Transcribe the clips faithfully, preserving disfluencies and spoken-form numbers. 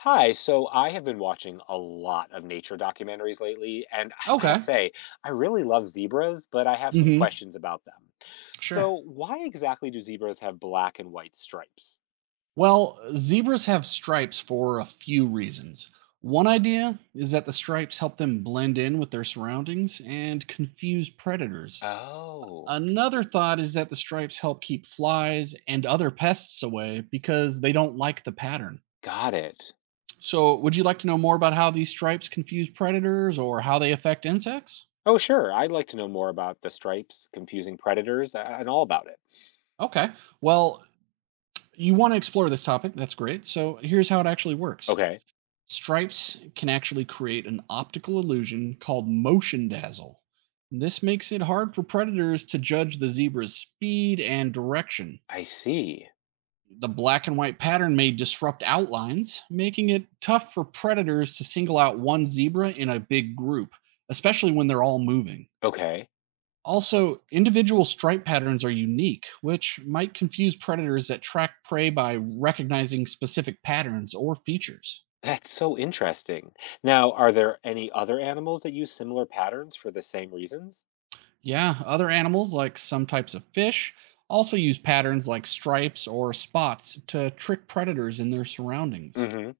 Hi. So I have been watching a lot of nature documentaries lately, and I gotta Okay. say, I really love zebras, but I have some Hmm. questions about them. Sure. So, why exactly do zebras have black and white stripes? Well, zebras have stripes for a few reasons. One idea is that the stripes help them blend in with their surroundings and confuse predators. Oh, Another thought is that the stripes help keep flies and other pests away because they don't like the pattern. got it. So, would you like to know more about how these stripes confuse predators or how they affect insects? Oh, sure. I'd like to know more about the stripes, confusing predators, a- and all about it. Okay. Well, you want to explore this topic. That's great. So, here's how it actually works. Okay. Stripes can actually create an optical illusion called motion dazzle. This makes it hard for predators to judge the zebra's speed and direction. I see. The black and white pattern may disrupt outlines, making it tough for predators to single out one zebra in a big group, especially when they're all moving. Okay. Also, individual stripe patterns are unique, which might confuse predators that track prey by recognizing specific patterns or features. That's so interesting. Now, are there any other animals that use similar patterns for the same reasons? Yeah, other animals, like some types of fish, also use patterns like stripes or spots to trick predators in their surroundings. Mm hmm.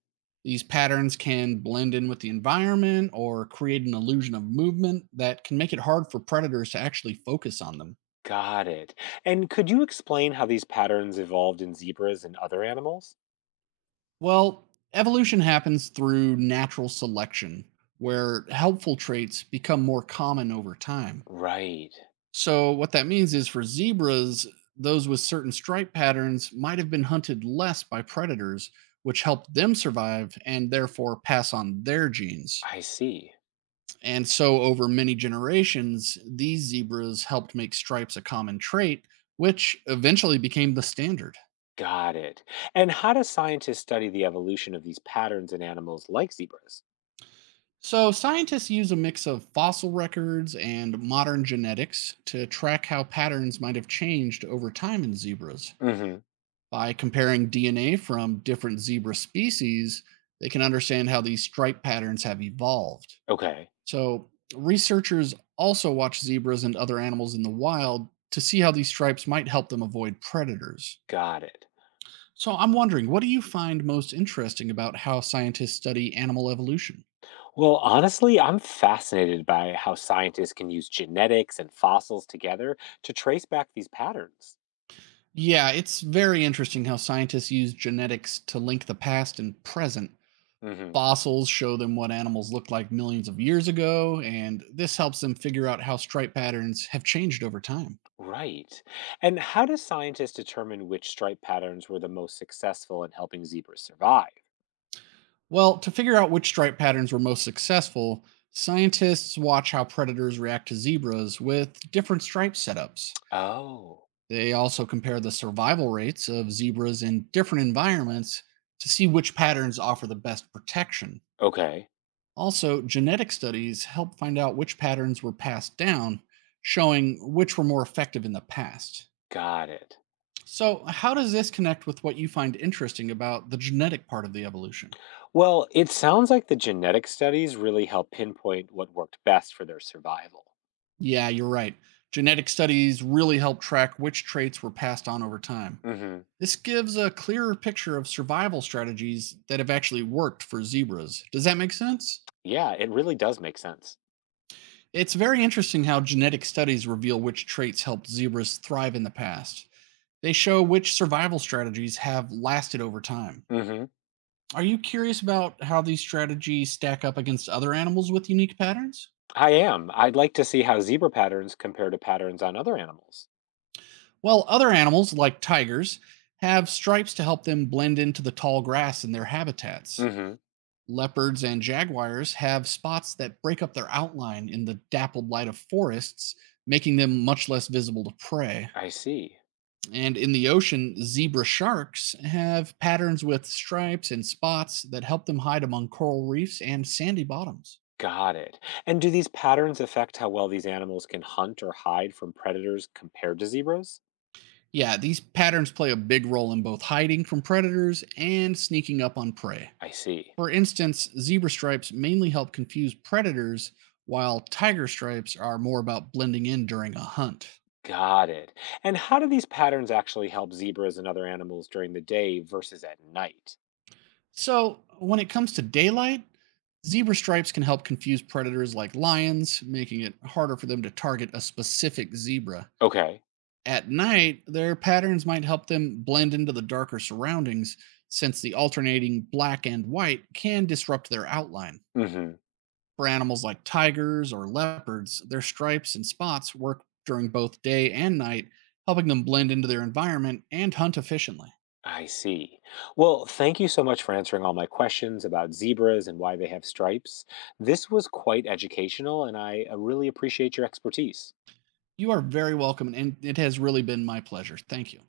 These patterns can blend in with the environment or create an illusion of movement that can make it hard for predators to actually focus on them. Got it. And could you explain how these patterns evolved in zebras and other animals? Well, evolution happens through natural selection, where helpful traits become more common over time. Right. So what that means is, for zebras, those with certain stripe patterns might have been hunted less by predators, which helped them survive and therefore pass on their genes. I see. And so over many generations, these zebras helped make stripes a common trait, which eventually became the standard. Got it. And how do scientists study the evolution of these patterns in animals like zebras? So scientists use a mix of fossil records and modern genetics to track how patterns might have changed over time in zebras. Hmm. By comparing D N A from different zebra species, they can understand how these stripe patterns have evolved. Okay. So, researchers also watch zebras and other animals in the wild to see how these stripes might help them avoid predators. Got it. So, I'm wondering, what do you find most interesting about how scientists study animal evolution? Well, honestly, I'm fascinated by how scientists can use genetics and fossils together to trace back these patterns. Yeah, it's very interesting how scientists use genetics to link the past and present. Hmm. Fossils show them what animals looked like millions of years ago, and this helps them figure out how stripe patterns have changed over time. Right. And how do scientists determine which stripe patterns were the most successful in helping zebras survive? Well, to figure out which stripe patterns were most successful, scientists watch how predators react to zebras with different stripe setups. Oh, They also compare the survival rates of zebras in different environments to see which patterns offer the best protection. okay. Also, genetic studies help find out which patterns were passed down, showing which were more effective in the past. Got it. So, how does this connect with what you find interesting about the genetic part of the evolution? Well, it sounds like the genetic studies really help pinpoint what worked best for their survival. Yeah, you're right. Genetic studies really help track which traits were passed on over time. Hmm. This gives a clearer picture of survival strategies that have actually worked for zebras. Does that make sense? Yeah, it really does make sense. It's very interesting how genetic studies reveal which traits helped zebras thrive in the past. They show which survival strategies have lasted over time. Hmm. Are you curious about how these strategies stack up against other animals with unique patterns? I am. I'd like to see how zebra patterns compare to patterns on other animals. While other animals, like tigers, have stripes to help them blend into the tall grass in their habitats. Hmm. Leopards and jaguars have spots that break up their outline in the dappled light of forests, making them much less visible to prey. I see. And in the ocean, zebra sharks have patterns with stripes and spots that help them hide among coral reefs and sandy bottoms. Got it. And do these patterns affect how well these animals can hunt or hide from predators compared to zebras? Yeah, these patterns play a big role in both hiding from predators and sneaking up on prey. I see. For instance, zebra stripes mainly help confuse predators, while tiger stripes are more about blending in during a hunt. Got it. And how do these patterns actually help zebras and other animals during the day versus at night? So, when it comes to daylight, zebra stripes can help confuse predators like lions, making it harder for them to target a specific zebra. Okay. At night, their patterns might help them blend into the darker surroundings, since the alternating black and white can disrupt their outline. Hmm. For animals like tigers or leopards, their stripes and spots work during both day and night, helping them blend into their environment and hunt efficiently. I see. Well, thank you so much for answering all my questions about zebras and why they have stripes. This was quite educational, and I uh, really appreciate your expertise. You are very welcome, and it has really been my pleasure. Thank you.